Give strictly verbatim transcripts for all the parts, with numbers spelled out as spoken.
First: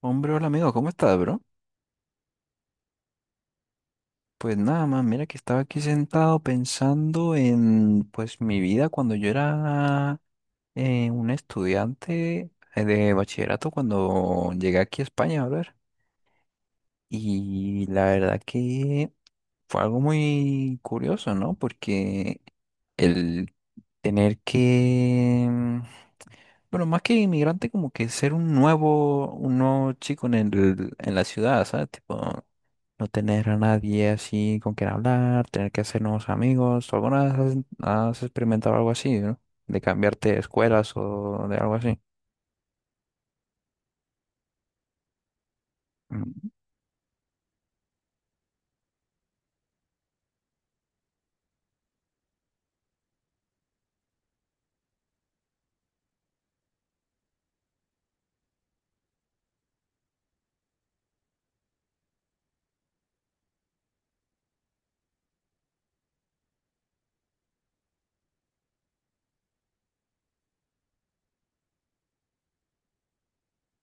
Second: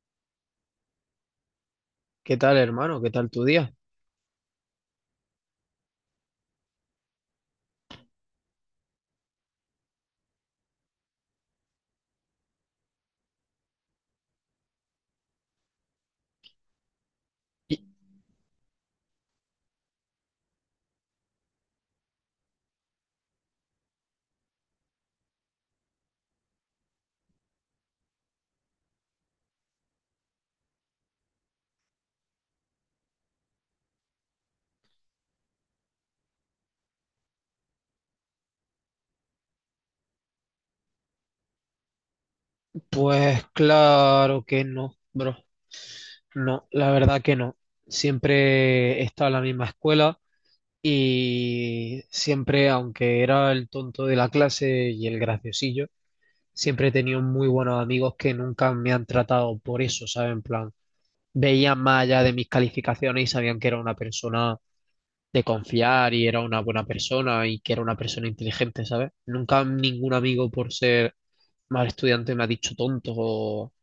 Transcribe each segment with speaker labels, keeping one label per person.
Speaker 1: Hombre, hola amigo, ¿cómo estás, bro?
Speaker 2: ¿Qué tal, hermano? ¿Qué tal tu día?
Speaker 1: Pues nada más, mira que estaba aquí sentado pensando en pues mi vida cuando yo era eh, un estudiante eh, de bachillerato cuando llegué aquí a España, a ver.
Speaker 2: Y,
Speaker 1: Y la verdad que fue algo muy curioso, ¿no? Porque el tener que, mm, bueno, más que inmigrante, como que ser un nuevo, un nuevo chico en el, en la ciudad, ¿sabes? Tipo, no tener a nadie así con quien hablar, tener que hacer nuevos amigos. ¿Tú alguna vez has, has experimentado algo así, no? De cambiarte de escuelas o de algo así.
Speaker 2: pues claro que no, bro.
Speaker 1: Mm.
Speaker 2: No, la verdad que no. Siempre he estado en la misma escuela y siempre, aunque era el tonto de la clase y el graciosillo, siempre he tenido muy buenos amigos que nunca me han tratado por eso, ¿saben? En plan, veían más allá de mis calificaciones y sabían que era una persona de confiar y era una buena persona y que era una persona inteligente, ¿sabes? Nunca ningún amigo por ser mal estudiante me ha dicho tonto o,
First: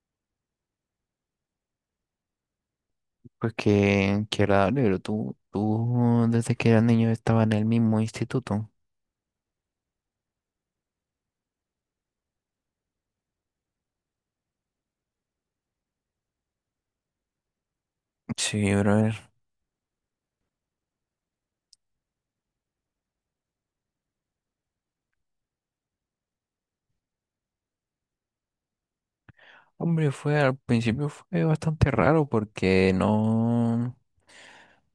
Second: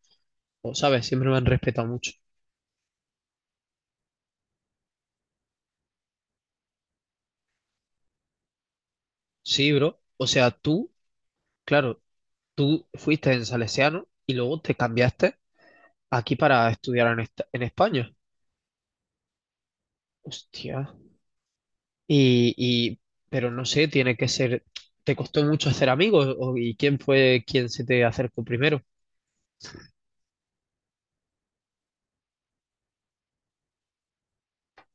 Speaker 2: o, ¿sabes? Siempre me han respetado mucho.
Speaker 1: Pues que qué qué agradable, pero tú, tú desde que eras niño estaba en el mismo instituto.
Speaker 2: Sí, bro. O sea, tú, claro, tú fuiste en Salesiano y luego te cambiaste aquí para estudiar en, esta- en España.
Speaker 1: Sí, brother.
Speaker 2: Hostia. Y, y- pero no sé, tiene que ser, ¿te costó mucho hacer amigos? ¿O- ¿Y quién fue quien se te acercó primero?
Speaker 1: Hombre, fue al principio fue bastante raro porque no,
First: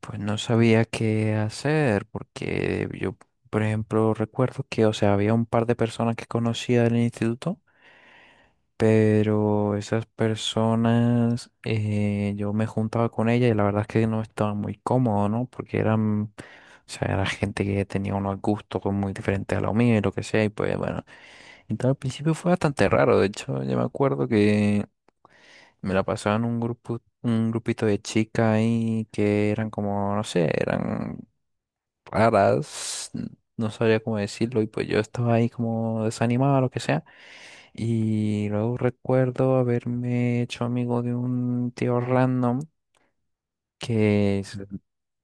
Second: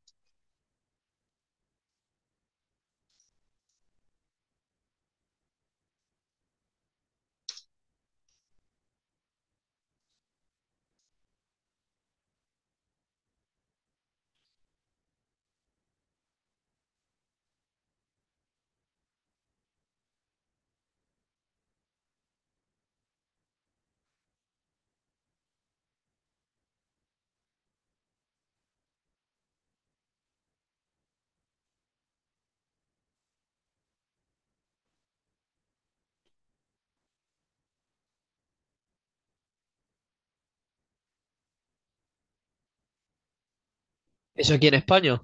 Speaker 1: pues no sabía qué hacer, porque yo, por ejemplo, recuerdo que, o sea, había un par de personas que conocía del instituto, pero esas personas, eh, yo me juntaba con ellas y la verdad es que no estaba muy cómodo, ¿no? Porque eran, o sea, era gente que tenía unos gustos pues, muy diferentes a los míos y lo que sea, y pues bueno, entonces al principio fue bastante raro, de hecho, yo me acuerdo que me la pasaba en un grupo, un grupito de chicas ahí que eran como, no sé, eran raras, n- no sabría cómo decirlo, y pues yo estaba ahí como desanimado, lo que sea. Y luego recuerdo haberme hecho amigo de un tío random que,
Speaker 2: Eso
Speaker 1: es-
Speaker 2: aquí en España,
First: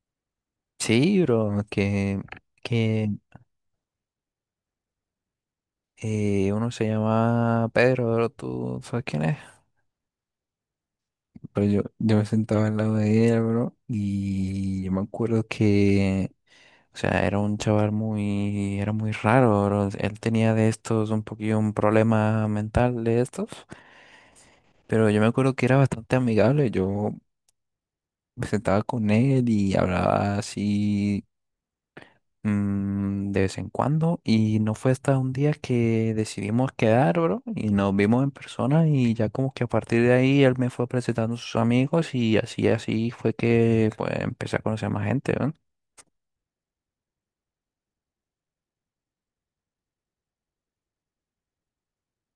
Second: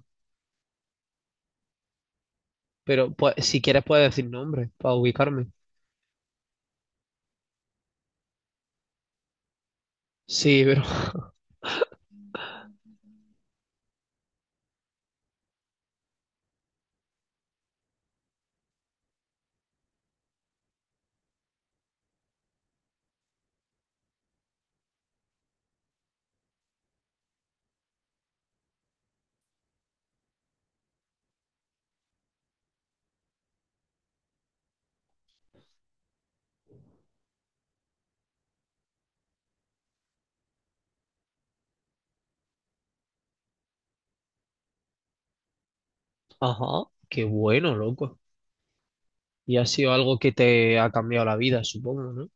Speaker 1: sí, bro, que, que
Speaker 2: pero pues, si quieres puedes decir nombre para ubicarme.
Speaker 1: eh, uno se llama Pedro, bro, ¿tú sabes quién es?
Speaker 2: Sí, pero...
Speaker 1: Pero yo, yo me sentaba al lado de él, bro, y yo me acuerdo que, o sea, era un chaval muy, era muy raro, bro. Él tenía de estos un poquillo un problema mental de estos, pero yo me acuerdo que era bastante amigable. Yo me sentaba con él y hablaba así, mm, de vez en cuando. Y no fue hasta un día que decidimos quedar, bro, y nos vimos en persona y ya como que a partir de ahí él me fue presentando a sus amigos y así, así fue que pues empecé a conocer más gente, ¿no?
Speaker 2: Ajá, qué bueno, loco. Y ha sido algo que te ha cambiado la vida, supongo, ¿no?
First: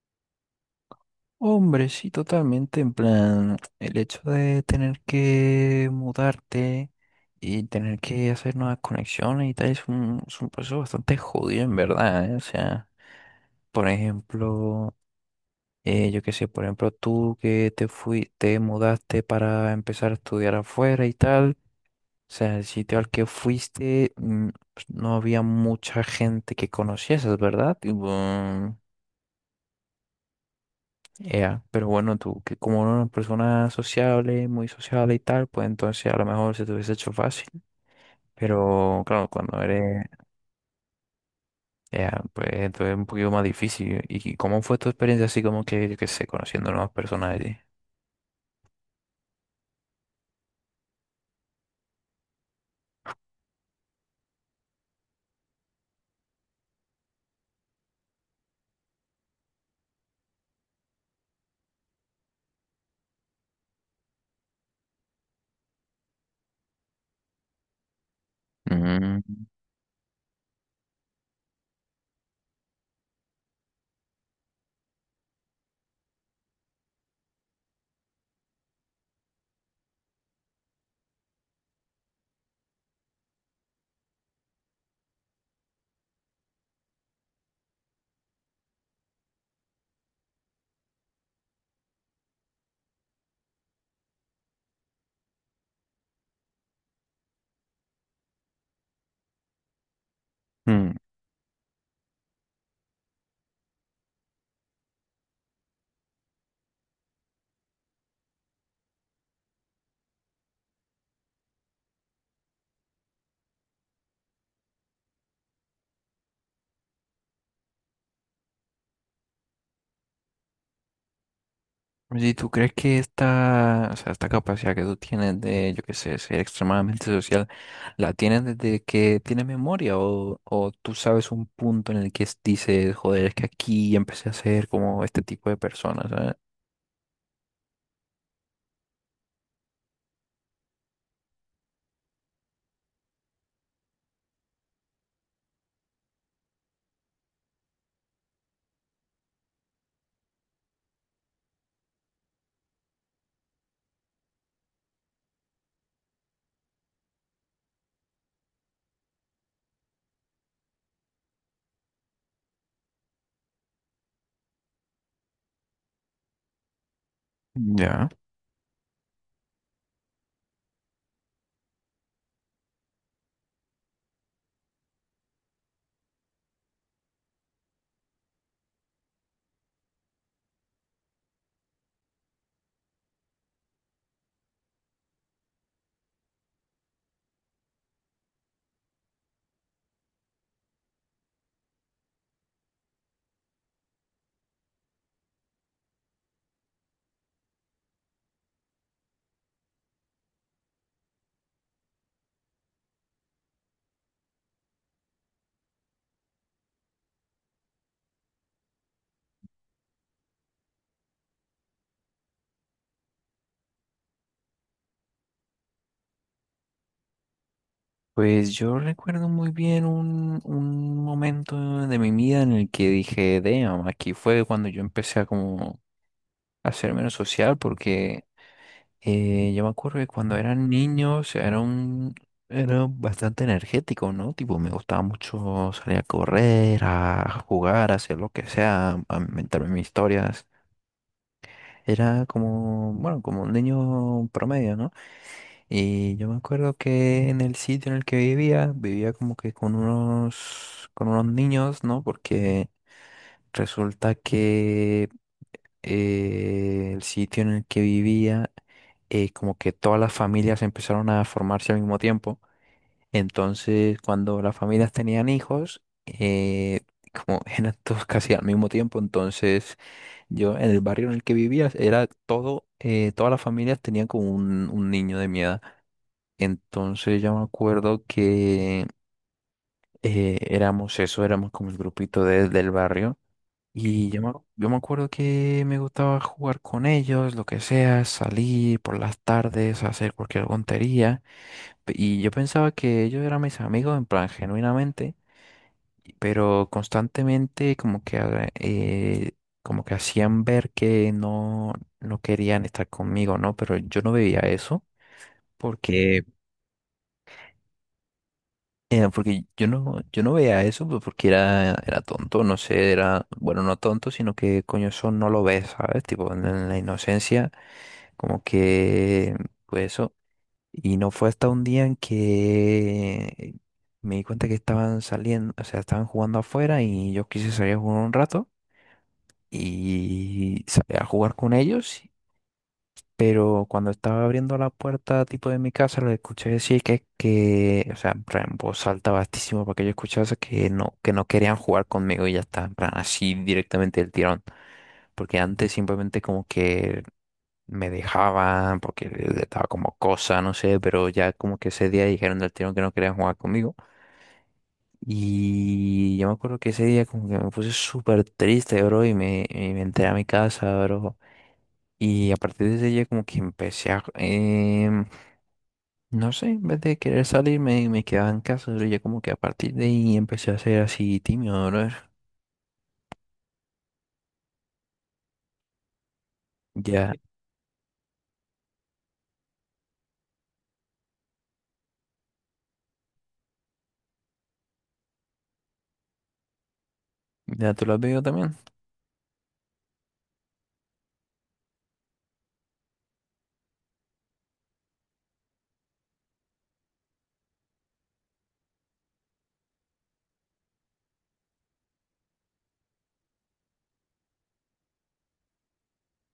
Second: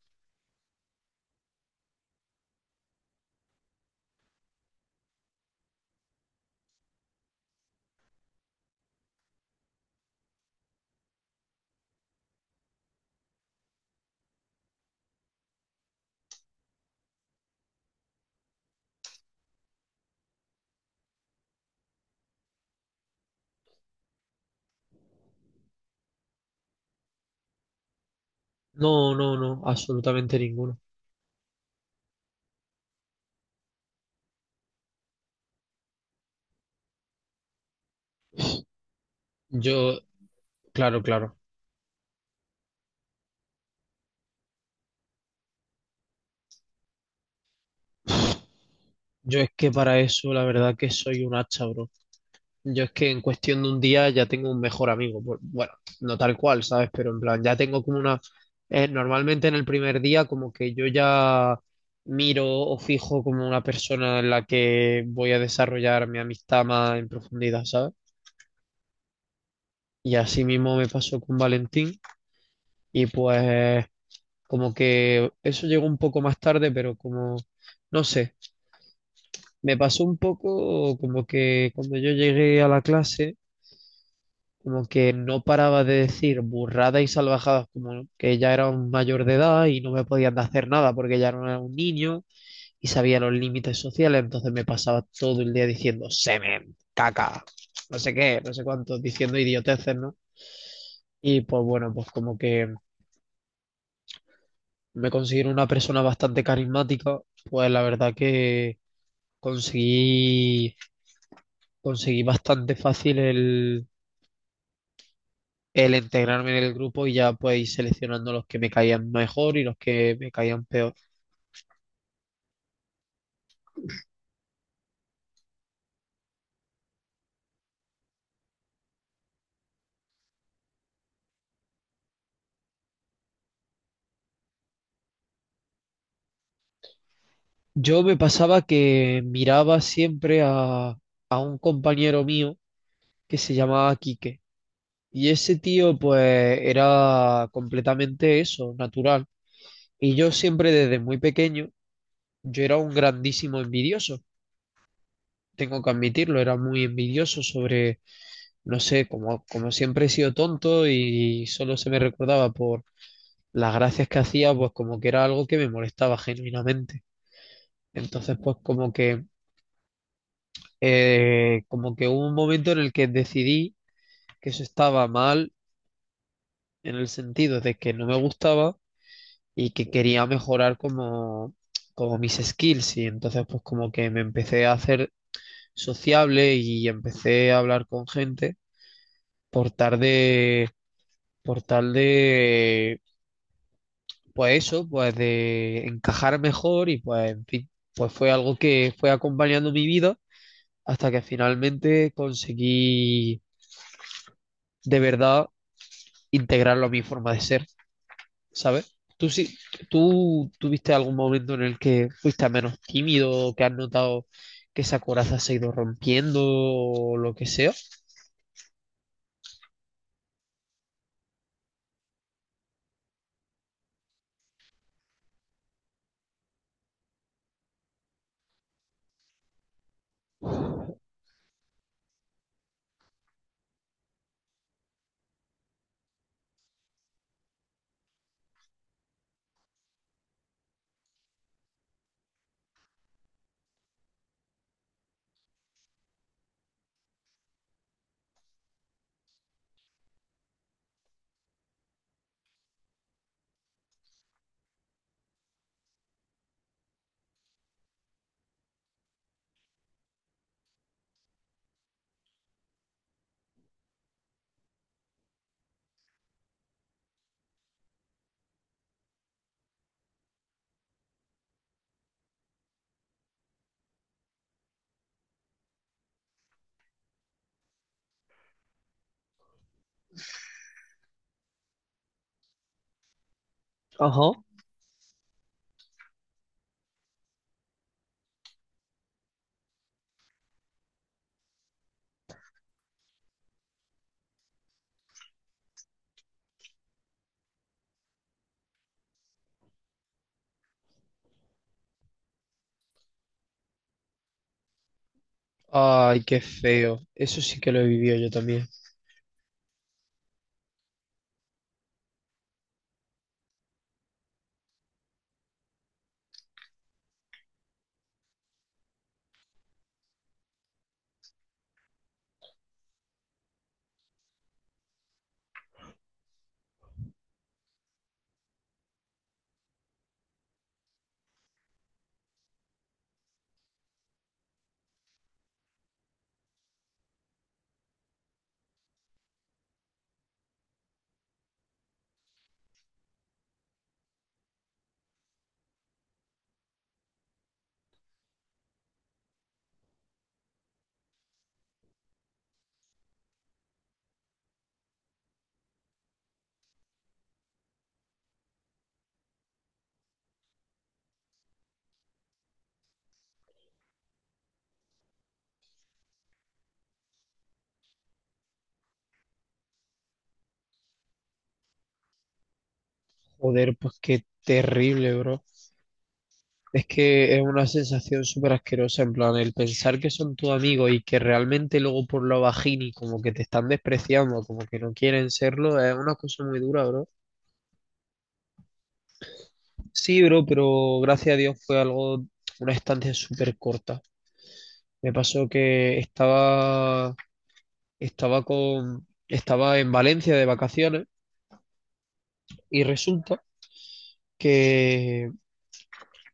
Speaker 1: Hombre, sí, totalmente. En plan, el hecho de tener que mudarte y tener que hacer nuevas conexiones y tal es un, es un proceso bastante jodido, en verdad, ¿eh? O sea, por ejemplo, eh, yo qué sé, por ejemplo, tú que te fui, te mudaste para empezar a estudiar afuera y tal. O sea, el sitio al que fuiste, mm, pues, no había mucha gente que conocieses, ¿verdad? Tipo,
Speaker 2: No, no, no, absolutamente ninguno.
Speaker 1: ea, pero bueno, tú, que como una persona sociable, muy sociable y tal, pues entonces a lo mejor se te hubiese hecho fácil. Pero claro, cuando
Speaker 2: Yo,
Speaker 1: eres,
Speaker 2: claro, claro.
Speaker 1: ea, pues entonces es un poquito más difícil. ¿Y cómo fue tu experiencia así como que, yo qué sé, conociendo nuevas personas allí?
Speaker 2: Yo es que para eso, la verdad que soy un hacha, bro. Yo es que en cuestión de un día ya tengo un mejor amigo. Bu- Bueno, no tal cual, ¿sabes? Pero en plan, ya tengo como una... eh, normalmente en el primer día como que yo ya miro o fijo como una persona en la que voy a desarrollar mi amistad más en profundidad, ¿sabes?
Speaker 1: Mm,
Speaker 2: Y así mismo me pasó con Valentín y pues como que eso llegó un poco más tarde, pero como, no sé. Me pasó un poco como que cuando yo llegué a la clase, como que no paraba de decir burradas y salvajadas, como ¿no? que ya era un mayor de edad y no me podían hacer nada porque ya no era un niño y sabía los límites sociales, entonces me pasaba todo el día diciendo semen, caca, no sé qué, no sé cuánto, diciendo idioteces, ¿no?
Speaker 1: mm.
Speaker 2: Y pues bueno, pues como que me considero una persona bastante carismática, pues la verdad que conseguí, conseguí bastante fácil el el integrarme en el grupo y ya pues ir seleccionando los que me caían mejor y los que me caían peor.
Speaker 1: Si tú crees que esta, o sea, esta capacidad que tú tienes de, yo qué sé, ser extremadamente social, ¿la tienes desde que tienes memoria? ¿O, o tú sabes un punto en el que es- dices, joder, es que aquí empecé a ser como este tipo de personas, ¿sabes?
Speaker 2: Yo me pasaba que miraba siempre a, a un compañero mío que se llamaba Quique y ese tío pues era completamente eso, natural. Y yo siempre desde muy pequeño, yo era un grandísimo envidioso. Tengo que admitirlo, era muy envidioso sobre, no sé, como, como siempre he sido tonto y solo se me recordaba por las gracias que hacía, pues como que era algo que me molestaba genuinamente.
Speaker 1: Ya.
Speaker 2: Entonces, pues como que, eh, como que hubo un momento en el que decidí que eso estaba mal en el sentido de que no me gustaba y que quería mejorar como, como mis skills. Y entonces, pues como que me empecé a hacer sociable y empecé a hablar con gente por tal de, por tal de pues eso, pues de encajar mejor y pues en fin, pues fue algo que fue acompañando mi vida hasta que finalmente conseguí de verdad integrarlo a mi forma de ser, ¿sabes? ¿Tú sí, ¿tú tuviste algún momento en el que fuiste menos tímido, que has notado que esa coraza se ha ido rompiendo o lo que sea?
Speaker 1: Pues yo recuerdo muy bien un, un momento de mi vida en el que dije, damn, aquí fue cuando yo empecé a como a ser menos social porque Eh, yo me acuerdo que cuando eran niños era un, era bastante energético, ¿no? Tipo, me gustaba mucho salir a correr, a jugar, a hacer lo que sea, a inventarme mis historias. Era como, bueno, como un niño promedio, ¿no? Y yo me acuerdo que en el sitio en el que vivía, vivía como que con unos, con unos niños, ¿no? Porque resulta que eh, el sitio en el que vivía, eh, como que todas las familias empezaron a formarse al mismo tiempo. Entonces, cuando las familias tenían hijos, eh, como eran todos casi al mismo tiempo, entonces yo en el barrio en el que vivía era todo, eh, todas las familias tenían como un, un niño de mi edad. Entonces yo me acuerdo que eh, éramos eso, éramos como el grupito de- del barrio. Y yo
Speaker 2: Ajá.
Speaker 1: me, yo me acuerdo que me gustaba jugar con ellos, lo que sea, salir por las tardes, hacer cualquier tontería. Pe- Y yo pensaba que ellos eran mis amigos, en plan, genuinamente, y- pero constantemente como que, ha- eh, como que hacían ver que no, no querían estar conmigo, ¿no? Pero yo no veía eso
Speaker 2: Ay,
Speaker 1: porque...
Speaker 2: qué feo. Eso sí que lo he vivido yo también.
Speaker 1: eh, porque yo no, yo no veía eso pues, porque era, era tonto, no sé, era, bueno, no tonto, sino que coño, eso no lo ves, ¿sabes? Tipo, en en la inocencia, como que, pues eso. Y no fue hasta un día en que me di cuenta que estaban saliendo, o sea, estaban jugando afuera y yo quise salir a jugar un rato y salí a jugar con ellos. Pero cuando estaba abriendo la puerta tipo de mi casa, lo escuché decir que, que, o sea, en plan, en voz alta bastísimo para que yo escuchase que no, que no querían jugar conmigo y ya está, en plan, así directamente el tirón. Porque antes simplemente como que me dejaban porque estaba como cosa, no sé, pero ya como que ese día dijeron del tirón que no querían jugar conmigo. Y yo me acuerdo que ese día como que me puse súper triste, bro, y me, y me entré a mi casa, bro. Y a partir de ese día como que empecé a, em, no sé, en vez de querer salir me, me quedaba en casa, bro. Ya como que a partir de ahí empecé a ser así tímido, bro.
Speaker 2: Joder, pues qué terrible, bro. Es
Speaker 1: Ya,
Speaker 2: que es una sensación súper asquerosa, en plan, el pensar que son tu amigo y que realmente luego por lo bajini como que te están despreciando, como que no quieren serlo, es una cosa muy dura, bro.
Speaker 1: ya tú lo has vivido también.
Speaker 2: Sí, bro, pero gracias a Dios fue algo, una estancia súper corta. Me pasó que estaba, estaba con, estaba en Valencia de vacaciones y resulta que,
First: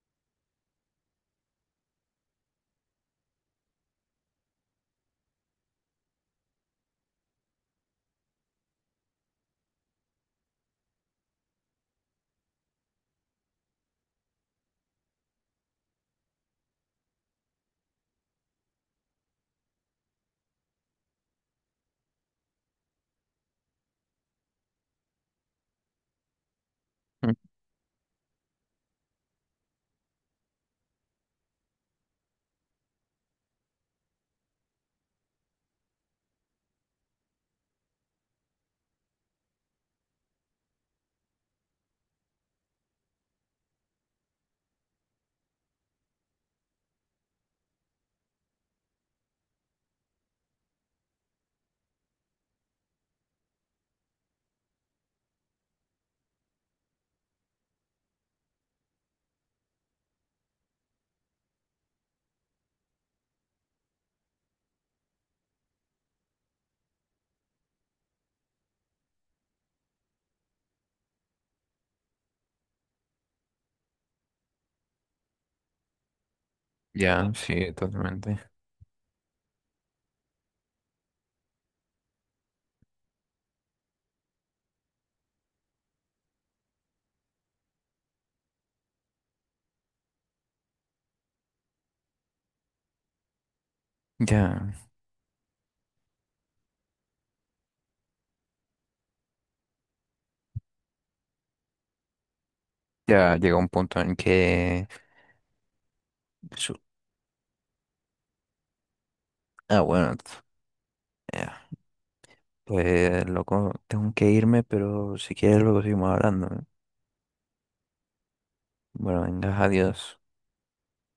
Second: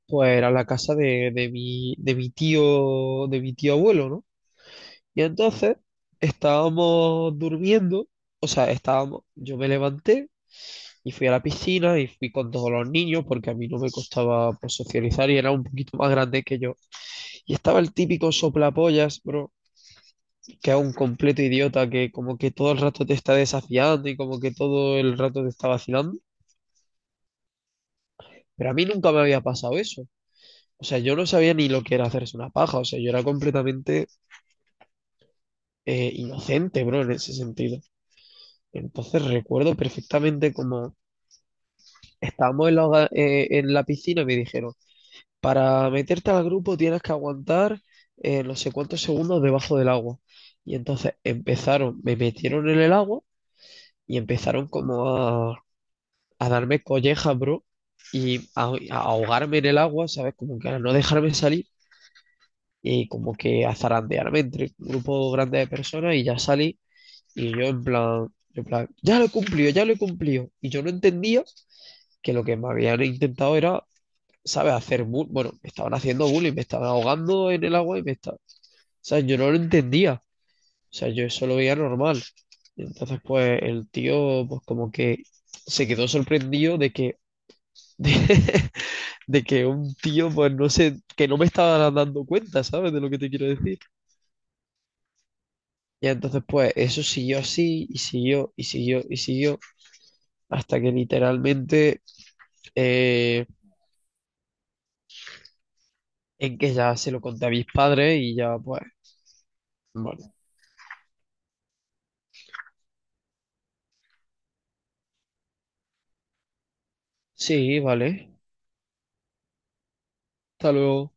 Speaker 2: pues, era la casa de, de mi, de mi tío, de mi tío abuelo, ¿no? Y entonces estábamos durmiendo, o sea, estábamos, yo me levanté y fui a la piscina y fui con todos los niños porque a mí no me costaba pues, socializar y era un poquito más grande que yo. Y estaba el típico soplapollas, bro, que es un completo idiota que como que todo el rato te está desafiando y como que todo el rato te está vacilando.
Speaker 1: Mm.
Speaker 2: Pero a mí nunca me había pasado eso. O sea, yo no sabía ni lo que era hacerse una paja, o sea, yo era completamente eh, inocente, bro, en ese sentido. Entonces recuerdo perfectamente como estábamos en la, eh, en la piscina y me dijeron, para meterte al grupo tienes que aguantar eh, no sé cuántos segundos debajo del agua. Y entonces empezaron, me metieron en el agua y empezaron como a, a darme collejas, bro, y a, a ahogarme en el agua, ¿sabes? Como que a no dejarme salir y como que a zarandearme entre un grupo grande de personas y ya salí y yo en plan, yo en plan, ya lo he cumplido, ya lo he cumplido. Y yo no entendía que lo que me habían intentado era ¿sabes? Hacer bull, bueno, me estaban haciendo bullying, me estaban
Speaker 1: Ya,
Speaker 2: ahogando en
Speaker 1: sí,
Speaker 2: el agua y me
Speaker 1: totalmente.
Speaker 2: estaban, o sea, yo no lo entendía, o sea, yo eso lo veía normal. Y entonces, pues el tío, pues como que se quedó sorprendido de que, de, de que un tío, pues no sé, que no me estaba dando cuenta, ¿sabes? De lo que te quiero decir.
Speaker 1: Ya,
Speaker 2: Y entonces, pues eso siguió así y siguió y siguió y siguió hasta que literalmente,
Speaker 1: ya
Speaker 2: eh,
Speaker 1: llegó un punto en que
Speaker 2: en que
Speaker 1: su-
Speaker 2: ya se lo conté a mis padres y ya, pues,
Speaker 1: ah, bueno, ent-
Speaker 2: bueno,
Speaker 1: eh, pues loco, tengo que irme, pero si quieres luego seguimos hablando, ¿eh?
Speaker 2: sí, vale,
Speaker 1: Bueno, venga, adiós.
Speaker 2: hasta luego.